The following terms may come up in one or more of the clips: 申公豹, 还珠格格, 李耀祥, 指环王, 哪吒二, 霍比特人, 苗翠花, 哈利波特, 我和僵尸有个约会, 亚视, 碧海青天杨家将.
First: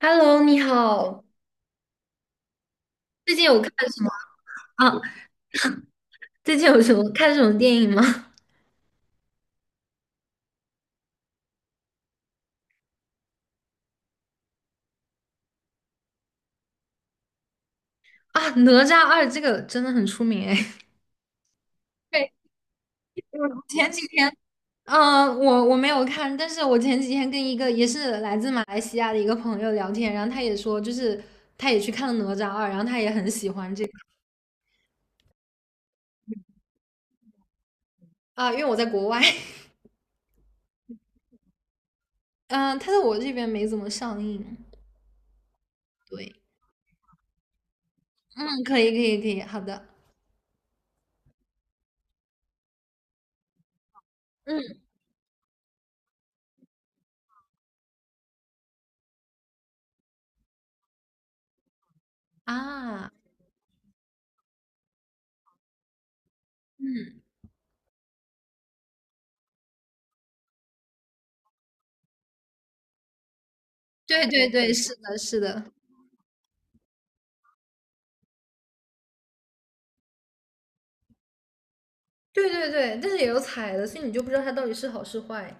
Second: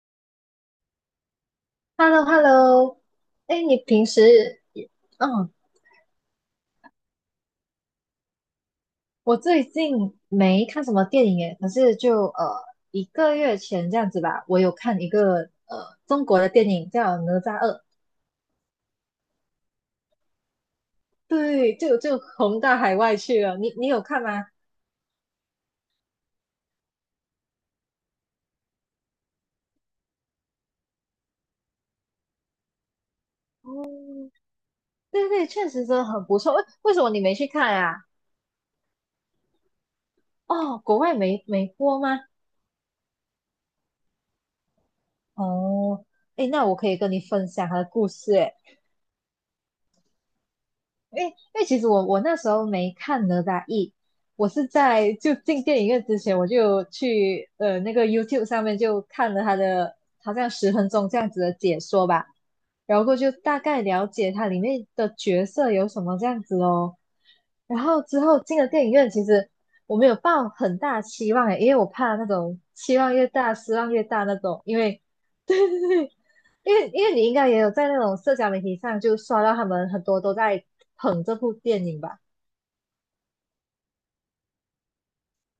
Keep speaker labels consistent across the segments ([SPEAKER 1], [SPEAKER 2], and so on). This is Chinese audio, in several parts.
[SPEAKER 1] Hello，你好，
[SPEAKER 2] hello hello
[SPEAKER 1] 最近有
[SPEAKER 2] 哎，
[SPEAKER 1] 看
[SPEAKER 2] 你
[SPEAKER 1] 什
[SPEAKER 2] 平
[SPEAKER 1] 么
[SPEAKER 2] 时，
[SPEAKER 1] 啊？
[SPEAKER 2] 嗯，
[SPEAKER 1] 最近有什么看什么电影吗？
[SPEAKER 2] 我最近没看什么电影诶，可是就一个月前这样子吧，我有看一个中国的电影叫《哪吒二》，
[SPEAKER 1] 啊，《哪吒二》这个真的很出名哎。
[SPEAKER 2] 对，就
[SPEAKER 1] 对，
[SPEAKER 2] 红到海外去了。
[SPEAKER 1] 我
[SPEAKER 2] 你
[SPEAKER 1] 前
[SPEAKER 2] 有
[SPEAKER 1] 几
[SPEAKER 2] 看
[SPEAKER 1] 天，
[SPEAKER 2] 吗？
[SPEAKER 1] 我没有看，但是我前几天跟一个也是来自马来西亚的一个朋友聊天，然后他也说，就是他也去看了《哪吒二》，然后他也很喜欢这个
[SPEAKER 2] 哦，对对，确实真的很不错。为什么你没去看啊？
[SPEAKER 1] 啊，因为我在国外，
[SPEAKER 2] 哦，国外没播吗？
[SPEAKER 1] 嗯、他在我这边没怎么上映。
[SPEAKER 2] 哦，
[SPEAKER 1] 对，
[SPEAKER 2] 哎，那我可以跟你分享他的故事诶。
[SPEAKER 1] 嗯，可以，可以，可以，好的，
[SPEAKER 2] 因为其实我那时候没看哪吒一，我是
[SPEAKER 1] 嗯
[SPEAKER 2] 在就进电影院之前，我就有去那个 YouTube 上面就看了他的好像10分钟这样子的解说吧，然后
[SPEAKER 1] 啊，
[SPEAKER 2] 过后就大概了解它里面的角色有什么这样子哦。
[SPEAKER 1] 嗯，
[SPEAKER 2] 然后之后进了电影院，其实我没有抱很大期望诶，因为我怕那种期望越大失望越大
[SPEAKER 1] 对
[SPEAKER 2] 那
[SPEAKER 1] 对
[SPEAKER 2] 种，
[SPEAKER 1] 对，
[SPEAKER 2] 因
[SPEAKER 1] 是
[SPEAKER 2] 为
[SPEAKER 1] 的，是
[SPEAKER 2] 对
[SPEAKER 1] 的。
[SPEAKER 2] 对对，因为你应该也有在那种社交媒体上就刷到他们很多都在捧这部电影吧？
[SPEAKER 1] 对对对，但是也有踩的，所以你就不知道它到底是好是坏。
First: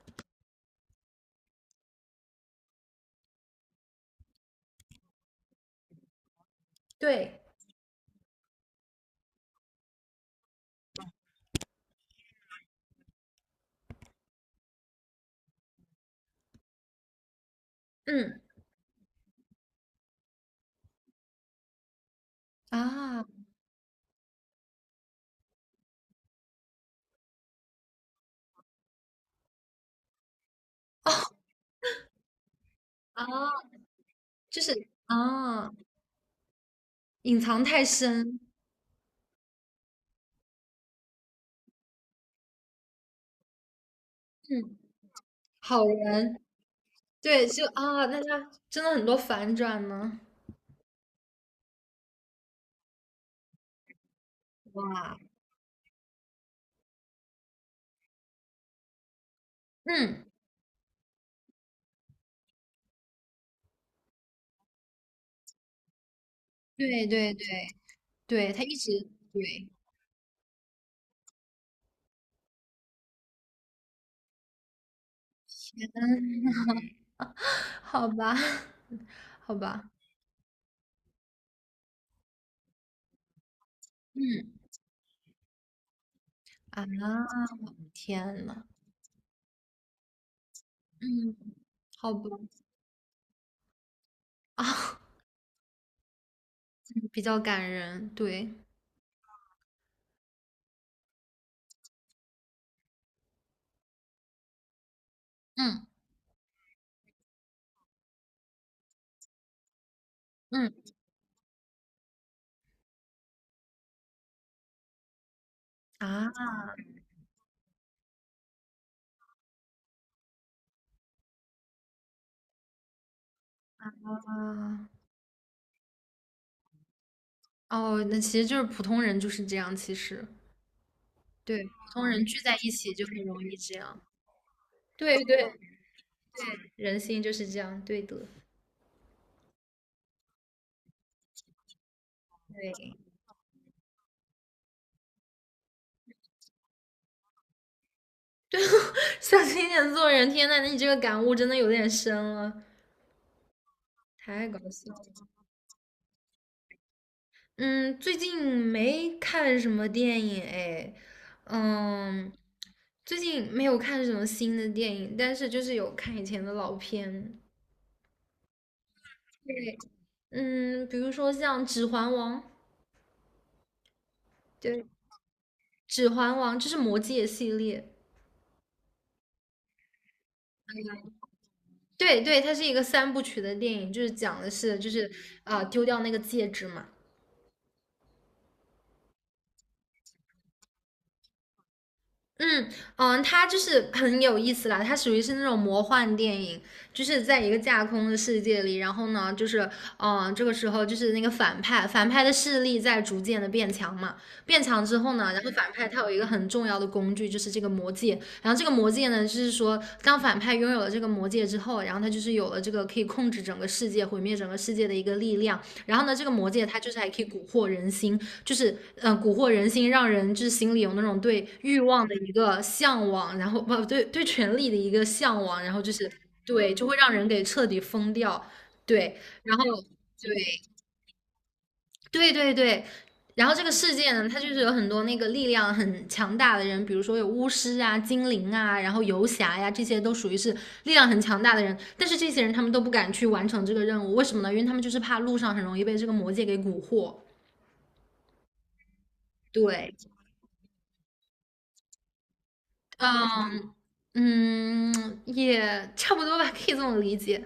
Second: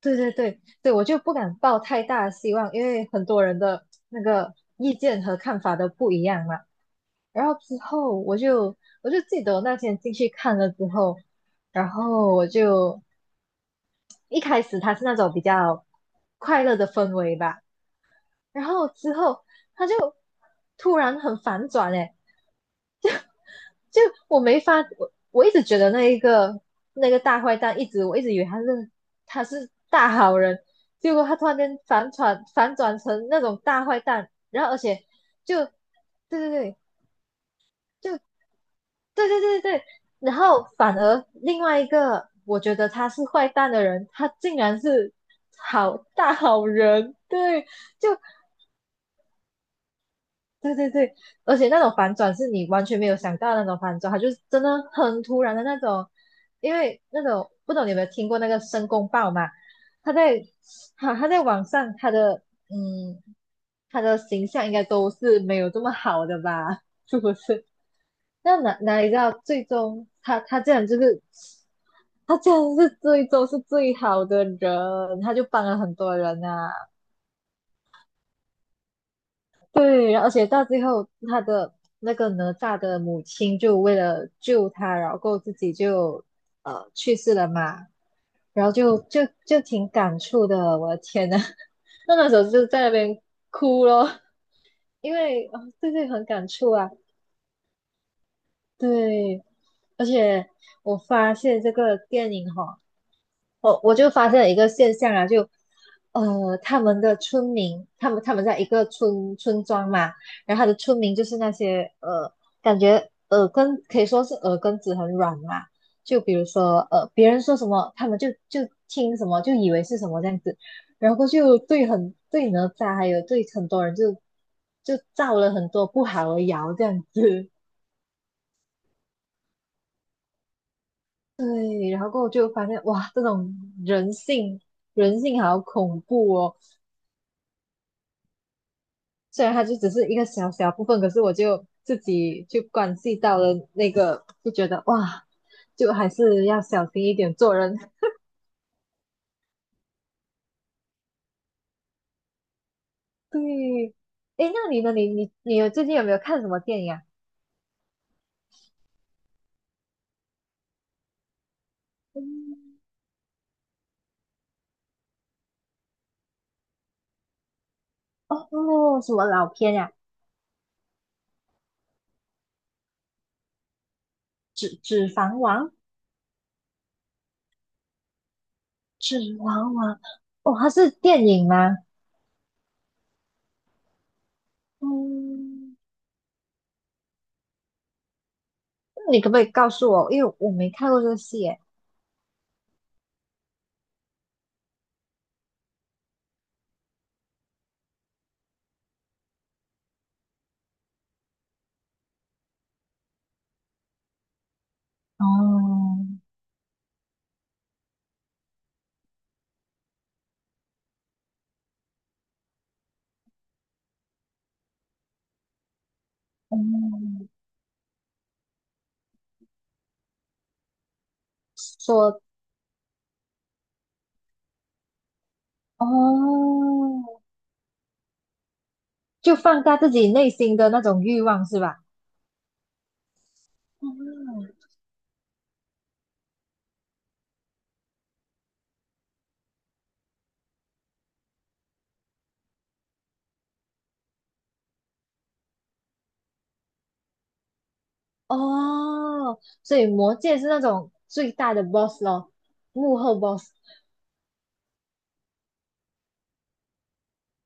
[SPEAKER 2] 对对对对，我就不敢抱太大的希望，因为很多人的那个意见和看法都不一样嘛。
[SPEAKER 1] 对，
[SPEAKER 2] 然后之后我就记得我那天进去看了之后，然后我就一开始它是那种比较快乐的氛围吧，
[SPEAKER 1] 嗯，
[SPEAKER 2] 然后之后它就突然很反转诶，
[SPEAKER 1] 啊，
[SPEAKER 2] 就我没法，我一直觉得那个大坏蛋，我一直以为他是大好人，结果他 突然间反转成那种
[SPEAKER 1] 啊，
[SPEAKER 2] 大坏蛋，
[SPEAKER 1] 就
[SPEAKER 2] 然后
[SPEAKER 1] 是
[SPEAKER 2] 而且就
[SPEAKER 1] 啊，
[SPEAKER 2] 对对对，
[SPEAKER 1] 隐藏太
[SPEAKER 2] 就
[SPEAKER 1] 深，
[SPEAKER 2] 对对对对，然后反而另外一个我觉得他是坏蛋的人，他竟
[SPEAKER 1] 嗯，
[SPEAKER 2] 然是
[SPEAKER 1] 好
[SPEAKER 2] 好大
[SPEAKER 1] 人，
[SPEAKER 2] 好人，
[SPEAKER 1] 对，
[SPEAKER 2] 对，
[SPEAKER 1] 就啊，
[SPEAKER 2] 就
[SPEAKER 1] 那他真的很多反转呢，
[SPEAKER 2] 对对对，而且那种反转是你完全没有想到的那种反转，他就是真的
[SPEAKER 1] 哇，
[SPEAKER 2] 很突然的那种。因为那种不懂你有没有听过那个申公豹嘛？他
[SPEAKER 1] 嗯，
[SPEAKER 2] 在他在网上他的嗯他的形象应该都是没有这么好的吧？
[SPEAKER 1] 对
[SPEAKER 2] 是不
[SPEAKER 1] 对
[SPEAKER 2] 是？
[SPEAKER 1] 对对，
[SPEAKER 2] 那
[SPEAKER 1] 他一
[SPEAKER 2] 哪
[SPEAKER 1] 直
[SPEAKER 2] 哪里知道最
[SPEAKER 1] 对，
[SPEAKER 2] 终他这样就是他这样是最终是最好的人，他就帮了很多人
[SPEAKER 1] 嗯，
[SPEAKER 2] 啊。
[SPEAKER 1] 好吧，好吧，
[SPEAKER 2] 对，而且到最后，他的那个哪吒的母亲就为了
[SPEAKER 1] 嗯，
[SPEAKER 2] 救他，然后自己就
[SPEAKER 1] 啊，
[SPEAKER 2] 去世了嘛，
[SPEAKER 1] 天呐，
[SPEAKER 2] 然后就挺感触的，我的天
[SPEAKER 1] 嗯，
[SPEAKER 2] 呐，
[SPEAKER 1] 好
[SPEAKER 2] 那
[SPEAKER 1] 吧，
[SPEAKER 2] 那时候就在那边哭咯，
[SPEAKER 1] 啊，
[SPEAKER 2] 因为啊、对对，很感触啊，
[SPEAKER 1] 比较感人，对，
[SPEAKER 2] 对，而且我发现这个电影哈、我就发现了一个现象啊，就
[SPEAKER 1] 嗯
[SPEAKER 2] 他们的村民，他们在一个村庄嘛，然后他的
[SPEAKER 1] 嗯
[SPEAKER 2] 村民就是那些感觉耳根可以说是耳根子很软嘛，就比如
[SPEAKER 1] 啊
[SPEAKER 2] 说别人说什么，他们就听什么，就以为是什么这样子，然后就对哪吒，还有对很多人就
[SPEAKER 1] 啊。
[SPEAKER 2] 就造了很多不好的谣这样子，
[SPEAKER 1] 哦，那其实就是普通人就是这样，其实，对，普
[SPEAKER 2] 对，然
[SPEAKER 1] 通
[SPEAKER 2] 后过
[SPEAKER 1] 人
[SPEAKER 2] 后
[SPEAKER 1] 聚
[SPEAKER 2] 就
[SPEAKER 1] 在
[SPEAKER 2] 发
[SPEAKER 1] 一
[SPEAKER 2] 现
[SPEAKER 1] 起就
[SPEAKER 2] 哇，
[SPEAKER 1] 很
[SPEAKER 2] 这
[SPEAKER 1] 容
[SPEAKER 2] 种
[SPEAKER 1] 易这样。
[SPEAKER 2] 人性人
[SPEAKER 1] 对对
[SPEAKER 2] 性
[SPEAKER 1] 对，
[SPEAKER 2] 好恐怖哦。
[SPEAKER 1] 人性就是这样，对的，
[SPEAKER 2] 虽然它就只是一个小小部分，可是我就自己就
[SPEAKER 1] 对，
[SPEAKER 2] 关系到了那个，就觉得哇，就还是要小心一点做人。
[SPEAKER 1] 小心点做人。天呐，那你这个感悟真的有点深了，
[SPEAKER 2] 对，
[SPEAKER 1] 太
[SPEAKER 2] 诶，
[SPEAKER 1] 搞
[SPEAKER 2] 那你呢？
[SPEAKER 1] 笑
[SPEAKER 2] 你
[SPEAKER 1] 了。
[SPEAKER 2] 你你有最近有没有看什么电影啊？
[SPEAKER 1] 嗯，最近没看什么电影哎，嗯，
[SPEAKER 2] 嗯
[SPEAKER 1] 最近没有看什么新的电影，但是就是有看以前的老片，
[SPEAKER 2] 哦，什么老片
[SPEAKER 1] 对，
[SPEAKER 2] 呀、
[SPEAKER 1] 嗯，比如说像《指环王》，对。
[SPEAKER 2] 指环王》
[SPEAKER 1] 指环王》这是魔戒系列，
[SPEAKER 2] 《指环王》哦，它是电影吗？
[SPEAKER 1] 对对，它是一个三部曲的电影，就是讲的是就是
[SPEAKER 2] 嗯，
[SPEAKER 1] 丢掉那个戒指嘛，
[SPEAKER 2] 那你可不可以告诉我？因为我没看过这个戏耶。
[SPEAKER 1] 嗯嗯，它就是很有意思啦，它属于是那种魔幻电影，就是在一个架空的世界里，然后呢，就是嗯，这个时候就是那个反派，反派的势力在逐渐的变强嘛，变强之后呢，然后反派他有一
[SPEAKER 2] 哦，
[SPEAKER 1] 个很重要的工具，就是这个魔戒，然后这个魔戒呢，就是说当反派拥有了这个魔戒之后，然后他就是有了这个可以控制整个世界、毁灭整个世界的一个力量，然后呢，这个魔戒它就是还可以
[SPEAKER 2] 哦，
[SPEAKER 1] 蛊惑人心，就是蛊惑人心，让人就是心里有那种对欲望的
[SPEAKER 2] 说
[SPEAKER 1] 一个向往，然后不对对权力的一个向往，然后就是
[SPEAKER 2] 哦，
[SPEAKER 1] 对，就会让人给彻底疯掉。对，
[SPEAKER 2] 就
[SPEAKER 1] 然
[SPEAKER 2] 放
[SPEAKER 1] 后
[SPEAKER 2] 大自己内
[SPEAKER 1] 对
[SPEAKER 2] 心的那种欲望，是吧？
[SPEAKER 1] 对对对，然后这个世界呢，它就
[SPEAKER 2] 嗯，
[SPEAKER 1] 是有很多那个力量很强大的人，比如说有巫师啊、精灵啊，然后游侠呀，这些都属于是力量很强大的人。但是这些人他们都不敢去完成这个任务，为什么呢？因为他们就是怕路上很容易被这个魔界给蛊惑。
[SPEAKER 2] 哦，所以
[SPEAKER 1] 对，
[SPEAKER 2] 魔界是那种最大的 boss 咯，幕后 boss。
[SPEAKER 1] 嗯嗯，也差不多吧，可以这么理解。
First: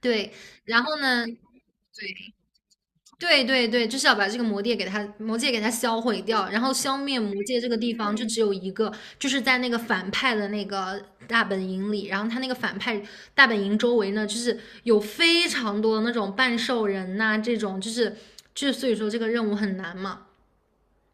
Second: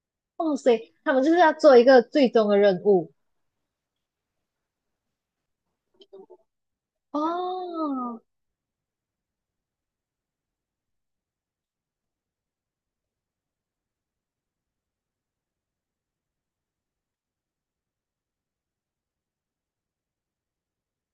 [SPEAKER 1] 对，
[SPEAKER 2] 哦，所
[SPEAKER 1] 然
[SPEAKER 2] 以
[SPEAKER 1] 后
[SPEAKER 2] 他们
[SPEAKER 1] 呢，
[SPEAKER 2] 就是要做一个最终的任务。
[SPEAKER 1] 对对对，就是要把这个魔戒给它魔界给它销毁掉，然后消灭魔界这个地方
[SPEAKER 2] 哦，
[SPEAKER 1] 就只有一个，就是在那个反派的那个大本营里，然后他那个反派大本营周围呢，就是有非常多的那种半兽人呐、这种就是所以说这个任务很难嘛，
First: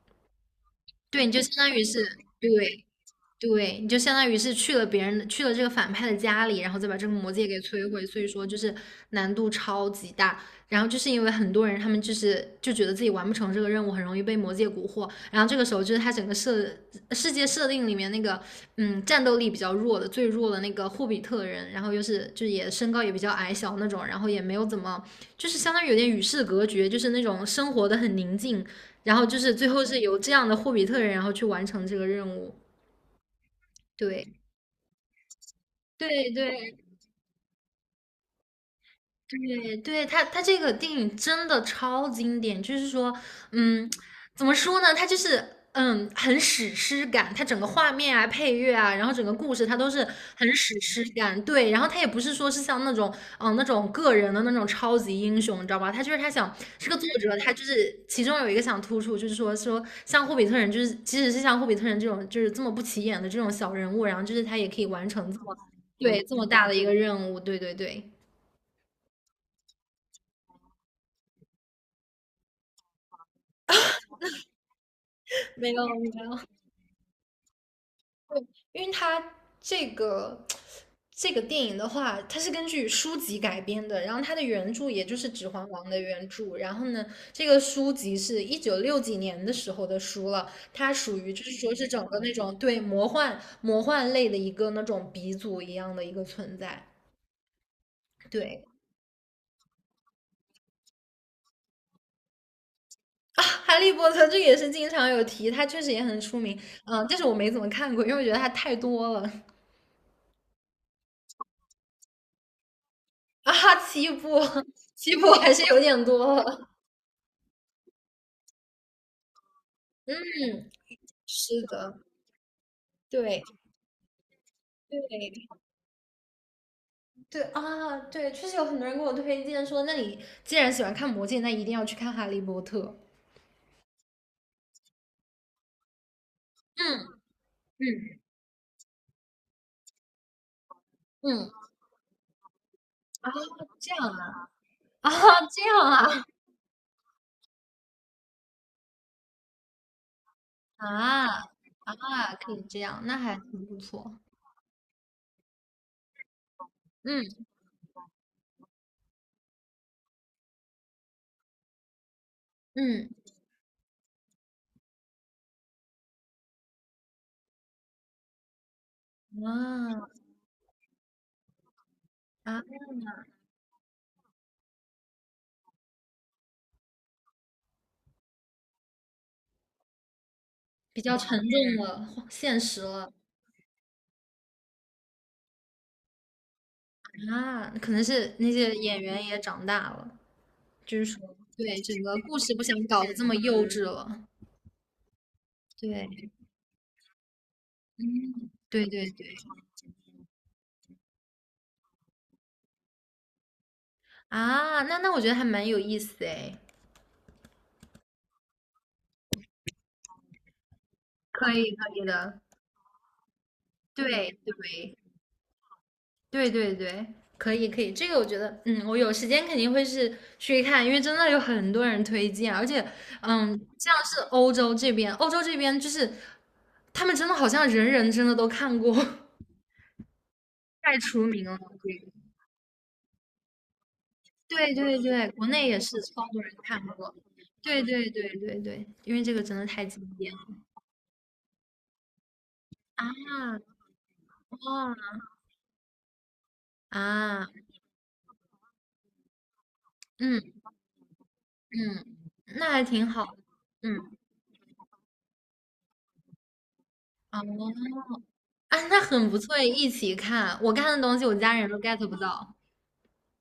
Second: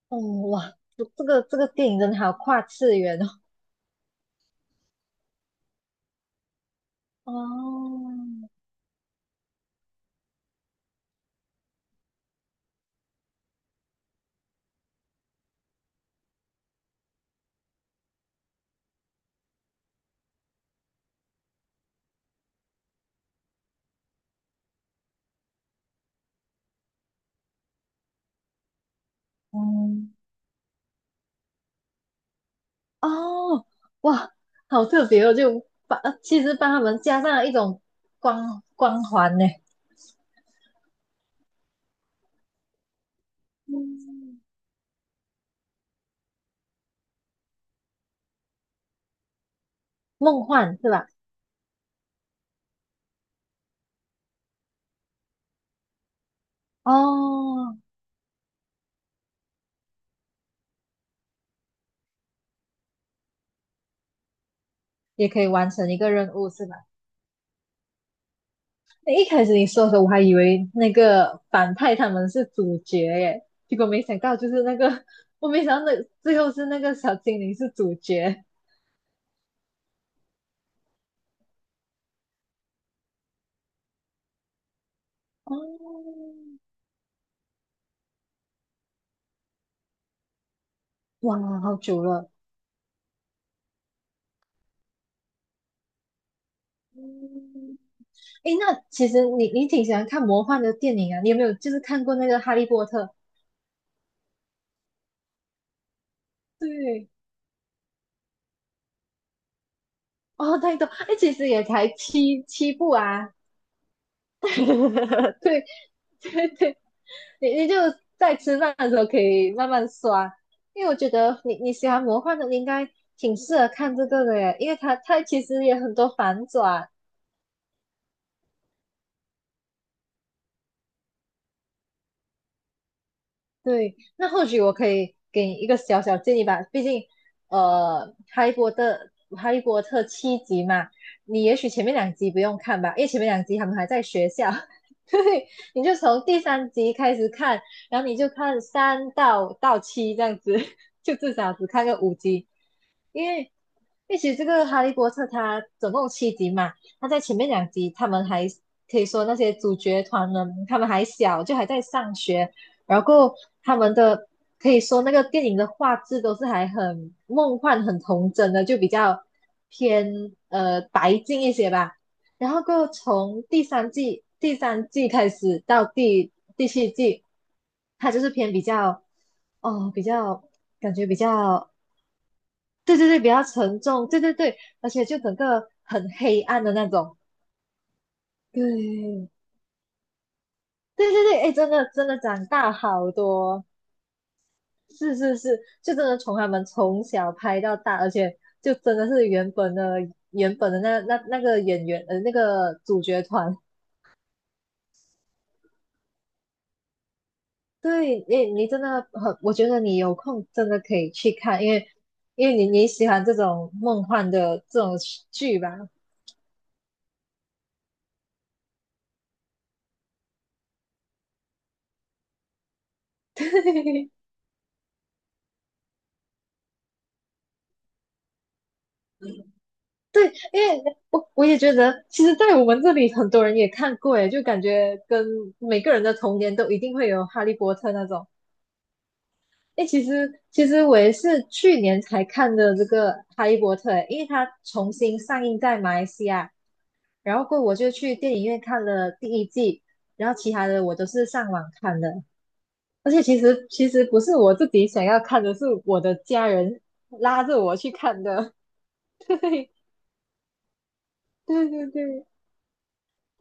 [SPEAKER 2] 哦，哇，这
[SPEAKER 1] 对，你就
[SPEAKER 2] 个
[SPEAKER 1] 相
[SPEAKER 2] 这个
[SPEAKER 1] 当于
[SPEAKER 2] 电影
[SPEAKER 1] 是
[SPEAKER 2] 真的好跨
[SPEAKER 1] 对
[SPEAKER 2] 次元哦。
[SPEAKER 1] 对，你就相当于是去了别人的，去了这个反派的家里，然后再把这个魔戒给摧毁，所以说就
[SPEAKER 2] 哦，
[SPEAKER 1] 是难度超级大。然后就是因为很多人他们就觉得自己完不成这个任务，很容易被魔戒蛊惑。然后这个时候就是他整个世界设定里面那个战斗力比较弱的最弱的那个霍比特人，然后又是就也身高也比较矮小那种，然后也没有怎么就是相当于有点与世隔绝，就是那种生活的很宁静。然后就是最后是
[SPEAKER 2] 嗯，
[SPEAKER 1] 由这样的霍比特人然后去完成这个任务，
[SPEAKER 2] 哦，哇，
[SPEAKER 1] 对。
[SPEAKER 2] 好特别哦，就把
[SPEAKER 1] 对
[SPEAKER 2] 其实帮
[SPEAKER 1] 对
[SPEAKER 2] 他们加上了一种光环呢，
[SPEAKER 1] 对对，他这个电影真的超经典，就是说，嗯，
[SPEAKER 2] 嗯
[SPEAKER 1] 怎么说呢？他就是很史诗感，他整个画面啊、配乐啊，然后整个故事他都是
[SPEAKER 2] 梦
[SPEAKER 1] 很史
[SPEAKER 2] 幻是
[SPEAKER 1] 诗
[SPEAKER 2] 吧？
[SPEAKER 1] 感。对，然后他也不是说是像那种那种个人的那种超级英雄，你知道吧？他就是他想这个作者，他就
[SPEAKER 2] 哦，
[SPEAKER 1] 是其中有一个想突出，就是说说像霍比特人，就是即使是像霍比特人这种就是这么不起眼的这种小人物，然后就是他也可以完
[SPEAKER 2] 也
[SPEAKER 1] 成这
[SPEAKER 2] 可以
[SPEAKER 1] 么
[SPEAKER 2] 完成一个
[SPEAKER 1] 对这
[SPEAKER 2] 任
[SPEAKER 1] 么
[SPEAKER 2] 务，
[SPEAKER 1] 大
[SPEAKER 2] 是
[SPEAKER 1] 的
[SPEAKER 2] 吧？
[SPEAKER 1] 一个任务。对对对。
[SPEAKER 2] 诶一开始你说的时候，我还以为那个反派他们是主角耶，结果没想到就是那个，我没
[SPEAKER 1] 没
[SPEAKER 2] 想
[SPEAKER 1] 有
[SPEAKER 2] 到那
[SPEAKER 1] 没有，
[SPEAKER 2] 最后是那个小精灵是主角。
[SPEAKER 1] 因为它这个这个电影的话，它是根据书籍改编的，然后它的原著也就是《指环王》的
[SPEAKER 2] 哦，
[SPEAKER 1] 原著，然后呢，这个书籍是一九六几年的时候的书了，它属于就是
[SPEAKER 2] 哇，
[SPEAKER 1] 说
[SPEAKER 2] 好
[SPEAKER 1] 是
[SPEAKER 2] 久
[SPEAKER 1] 整个
[SPEAKER 2] 了。
[SPEAKER 1] 那种对魔幻魔幻类的一个那种鼻祖一样的一个存在，
[SPEAKER 2] 嗯，诶，
[SPEAKER 1] 对。
[SPEAKER 2] 那其实你挺喜欢看魔幻的电影啊？你有没有就是看过那个《哈利波特》？
[SPEAKER 1] 啊，哈利波特这个也是经常有提，它确实也很出名，嗯，
[SPEAKER 2] 对，
[SPEAKER 1] 但是我没怎么看过，因为我觉得它太多了
[SPEAKER 2] 哦，太多，哎，其实也才7部啊。
[SPEAKER 1] 啊，七部，七部还是
[SPEAKER 2] 对
[SPEAKER 1] 有点 多了，
[SPEAKER 2] 对对，你就在吃饭的时候可以慢慢刷，
[SPEAKER 1] 嗯。
[SPEAKER 2] 因为我觉得你
[SPEAKER 1] 是
[SPEAKER 2] 你喜
[SPEAKER 1] 的，
[SPEAKER 2] 欢魔幻的，你应该挺
[SPEAKER 1] 对
[SPEAKER 2] 适合看这个的耶，因为它其
[SPEAKER 1] 对
[SPEAKER 2] 实也很多反转。
[SPEAKER 1] 对啊，对，确实有很多人给我推荐说，那你既然喜欢看《魔戒》，那一定要去看《哈利波特》。
[SPEAKER 2] 对，那或许我可以给你一个小小建议吧，毕
[SPEAKER 1] 嗯
[SPEAKER 2] 竟
[SPEAKER 1] 嗯
[SPEAKER 2] 呃，哈利波特哈利波特七集嘛，你
[SPEAKER 1] 嗯，
[SPEAKER 2] 也许前面两集不用看吧，因为前面两集他们还
[SPEAKER 1] 这
[SPEAKER 2] 在
[SPEAKER 1] 样
[SPEAKER 2] 学
[SPEAKER 1] 啊，
[SPEAKER 2] 校，
[SPEAKER 1] 啊，
[SPEAKER 2] 对，
[SPEAKER 1] 这样
[SPEAKER 2] 你就
[SPEAKER 1] 啊，
[SPEAKER 2] 从第三集开始看，然后你就看三到七这样子，就
[SPEAKER 1] 啊
[SPEAKER 2] 至少只看个五
[SPEAKER 1] 啊，
[SPEAKER 2] 集。
[SPEAKER 1] 可以这样，那
[SPEAKER 2] 因
[SPEAKER 1] 还
[SPEAKER 2] 为
[SPEAKER 1] 挺不错。
[SPEAKER 2] 因为其实这个《哈利波特》它总共有七集嘛，它在前
[SPEAKER 1] 嗯，
[SPEAKER 2] 面两集他们还可以说那些主角团呢，他们还小，就还在上学，然
[SPEAKER 1] 嗯
[SPEAKER 2] 后他们的可以说那个电影的画质都是还很梦幻、很童真的，就比较
[SPEAKER 1] 啊
[SPEAKER 2] 偏白净一些吧。然
[SPEAKER 1] 啊，
[SPEAKER 2] 后过后从第三季开始到第七季，它就是偏比较哦比较感
[SPEAKER 1] 比
[SPEAKER 2] 觉比
[SPEAKER 1] 较沉
[SPEAKER 2] 较
[SPEAKER 1] 重了，现实
[SPEAKER 2] 对对
[SPEAKER 1] 了
[SPEAKER 2] 对，比较沉重，对对对，而且就整个很黑暗的那种，
[SPEAKER 1] 啊，可能是那些演员
[SPEAKER 2] 对
[SPEAKER 1] 也长大了，就是
[SPEAKER 2] 对
[SPEAKER 1] 说，
[SPEAKER 2] 对对，哎，真
[SPEAKER 1] 对，
[SPEAKER 2] 的
[SPEAKER 1] 整
[SPEAKER 2] 真
[SPEAKER 1] 个
[SPEAKER 2] 的
[SPEAKER 1] 故
[SPEAKER 2] 长
[SPEAKER 1] 事不
[SPEAKER 2] 大
[SPEAKER 1] 想搞
[SPEAKER 2] 好
[SPEAKER 1] 得这么幼
[SPEAKER 2] 多，
[SPEAKER 1] 稚了。
[SPEAKER 2] 是是是，就真的
[SPEAKER 1] 对
[SPEAKER 2] 从他们从小拍到大，而且就
[SPEAKER 1] 对
[SPEAKER 2] 真的
[SPEAKER 1] 对
[SPEAKER 2] 是
[SPEAKER 1] 对。
[SPEAKER 2] 原本的那个演员那个主角团，
[SPEAKER 1] 啊，那我觉得还蛮有意思哎，
[SPEAKER 2] 对，你真的很，我觉得你有空真的可以去
[SPEAKER 1] 可
[SPEAKER 2] 看，因
[SPEAKER 1] 以
[SPEAKER 2] 为
[SPEAKER 1] 可以的，
[SPEAKER 2] 因为你喜欢这种梦幻的这种
[SPEAKER 1] 对
[SPEAKER 2] 剧吧，
[SPEAKER 1] 对对对对，可以可以，这个我觉得，嗯，我有时间肯定会是去看，因为真的有很多人推荐，而且，嗯，像
[SPEAKER 2] 对。
[SPEAKER 1] 是欧洲这边，欧洲这边就是他们真的好像人人真的都看过，
[SPEAKER 2] 对，因为
[SPEAKER 1] 太出
[SPEAKER 2] 我
[SPEAKER 1] 名
[SPEAKER 2] 我
[SPEAKER 1] 了，
[SPEAKER 2] 也觉得，
[SPEAKER 1] 对
[SPEAKER 2] 其实，在我们这里很多人也看过，诶，就感
[SPEAKER 1] 对对
[SPEAKER 2] 觉跟
[SPEAKER 1] 对，国内也
[SPEAKER 2] 每个
[SPEAKER 1] 是
[SPEAKER 2] 人的
[SPEAKER 1] 超
[SPEAKER 2] 童
[SPEAKER 1] 多人
[SPEAKER 2] 年都一
[SPEAKER 1] 看
[SPEAKER 2] 定会
[SPEAKER 1] 过。
[SPEAKER 2] 有《哈利波
[SPEAKER 1] 对
[SPEAKER 2] 特》那
[SPEAKER 1] 对
[SPEAKER 2] 种。
[SPEAKER 1] 对对对，因为这个真的太
[SPEAKER 2] 诶，
[SPEAKER 1] 经典了
[SPEAKER 2] 其实我也是去年才看的这
[SPEAKER 1] 啊！
[SPEAKER 2] 个《哈利波特》，因为它重
[SPEAKER 1] 哦
[SPEAKER 2] 新上映在马来西亚，然后
[SPEAKER 1] 啊，
[SPEAKER 2] 过后我就去电影院看了第一季，然后其
[SPEAKER 1] 嗯，
[SPEAKER 2] 他的我都是上网看的。
[SPEAKER 1] 嗯，那还挺
[SPEAKER 2] 而且
[SPEAKER 1] 好的。
[SPEAKER 2] 其实
[SPEAKER 1] 嗯，
[SPEAKER 2] 不是我自己想要看的，是我的家人
[SPEAKER 1] 哦，
[SPEAKER 2] 拉着我去看的。
[SPEAKER 1] 啊，那 很不错，
[SPEAKER 2] 对
[SPEAKER 1] 一起看。我看的东西，我家人
[SPEAKER 2] 对
[SPEAKER 1] 都
[SPEAKER 2] 对
[SPEAKER 1] get 不
[SPEAKER 2] 对。
[SPEAKER 1] 到。
[SPEAKER 2] 哦，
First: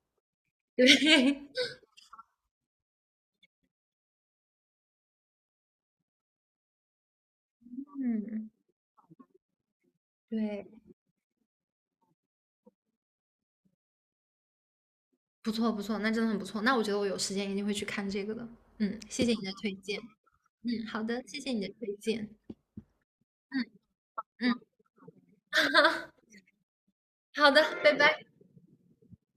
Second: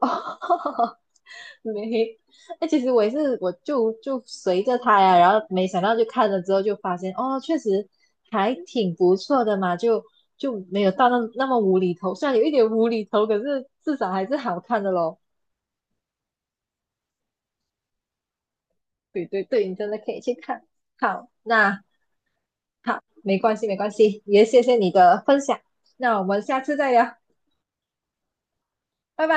[SPEAKER 1] 对，
[SPEAKER 2] 没，哎，其实我也是，我就随着他呀，然后没想到就看了之后就发现，哦，确实
[SPEAKER 1] 嗯，
[SPEAKER 2] 还挺不错的嘛，就
[SPEAKER 1] 对，
[SPEAKER 2] 没有到那么无厘头，虽然有一点无厘头，可是至少还是好看的咯。
[SPEAKER 1] 不错不错，那真的很不错。那我觉得我有时间一定会去看这个的。嗯，谢
[SPEAKER 2] 对
[SPEAKER 1] 谢你
[SPEAKER 2] 对
[SPEAKER 1] 的
[SPEAKER 2] 对，
[SPEAKER 1] 推
[SPEAKER 2] 你真
[SPEAKER 1] 荐。
[SPEAKER 2] 的可以去看。
[SPEAKER 1] 嗯，好的，
[SPEAKER 2] 好，
[SPEAKER 1] 谢谢你的
[SPEAKER 2] 那
[SPEAKER 1] 推荐。
[SPEAKER 2] 好，没关
[SPEAKER 1] 嗯
[SPEAKER 2] 系没关系，也
[SPEAKER 1] 嗯，
[SPEAKER 2] 谢谢你的分享，那我们下次再聊，
[SPEAKER 1] 好的，拜拜。
[SPEAKER 2] 拜拜。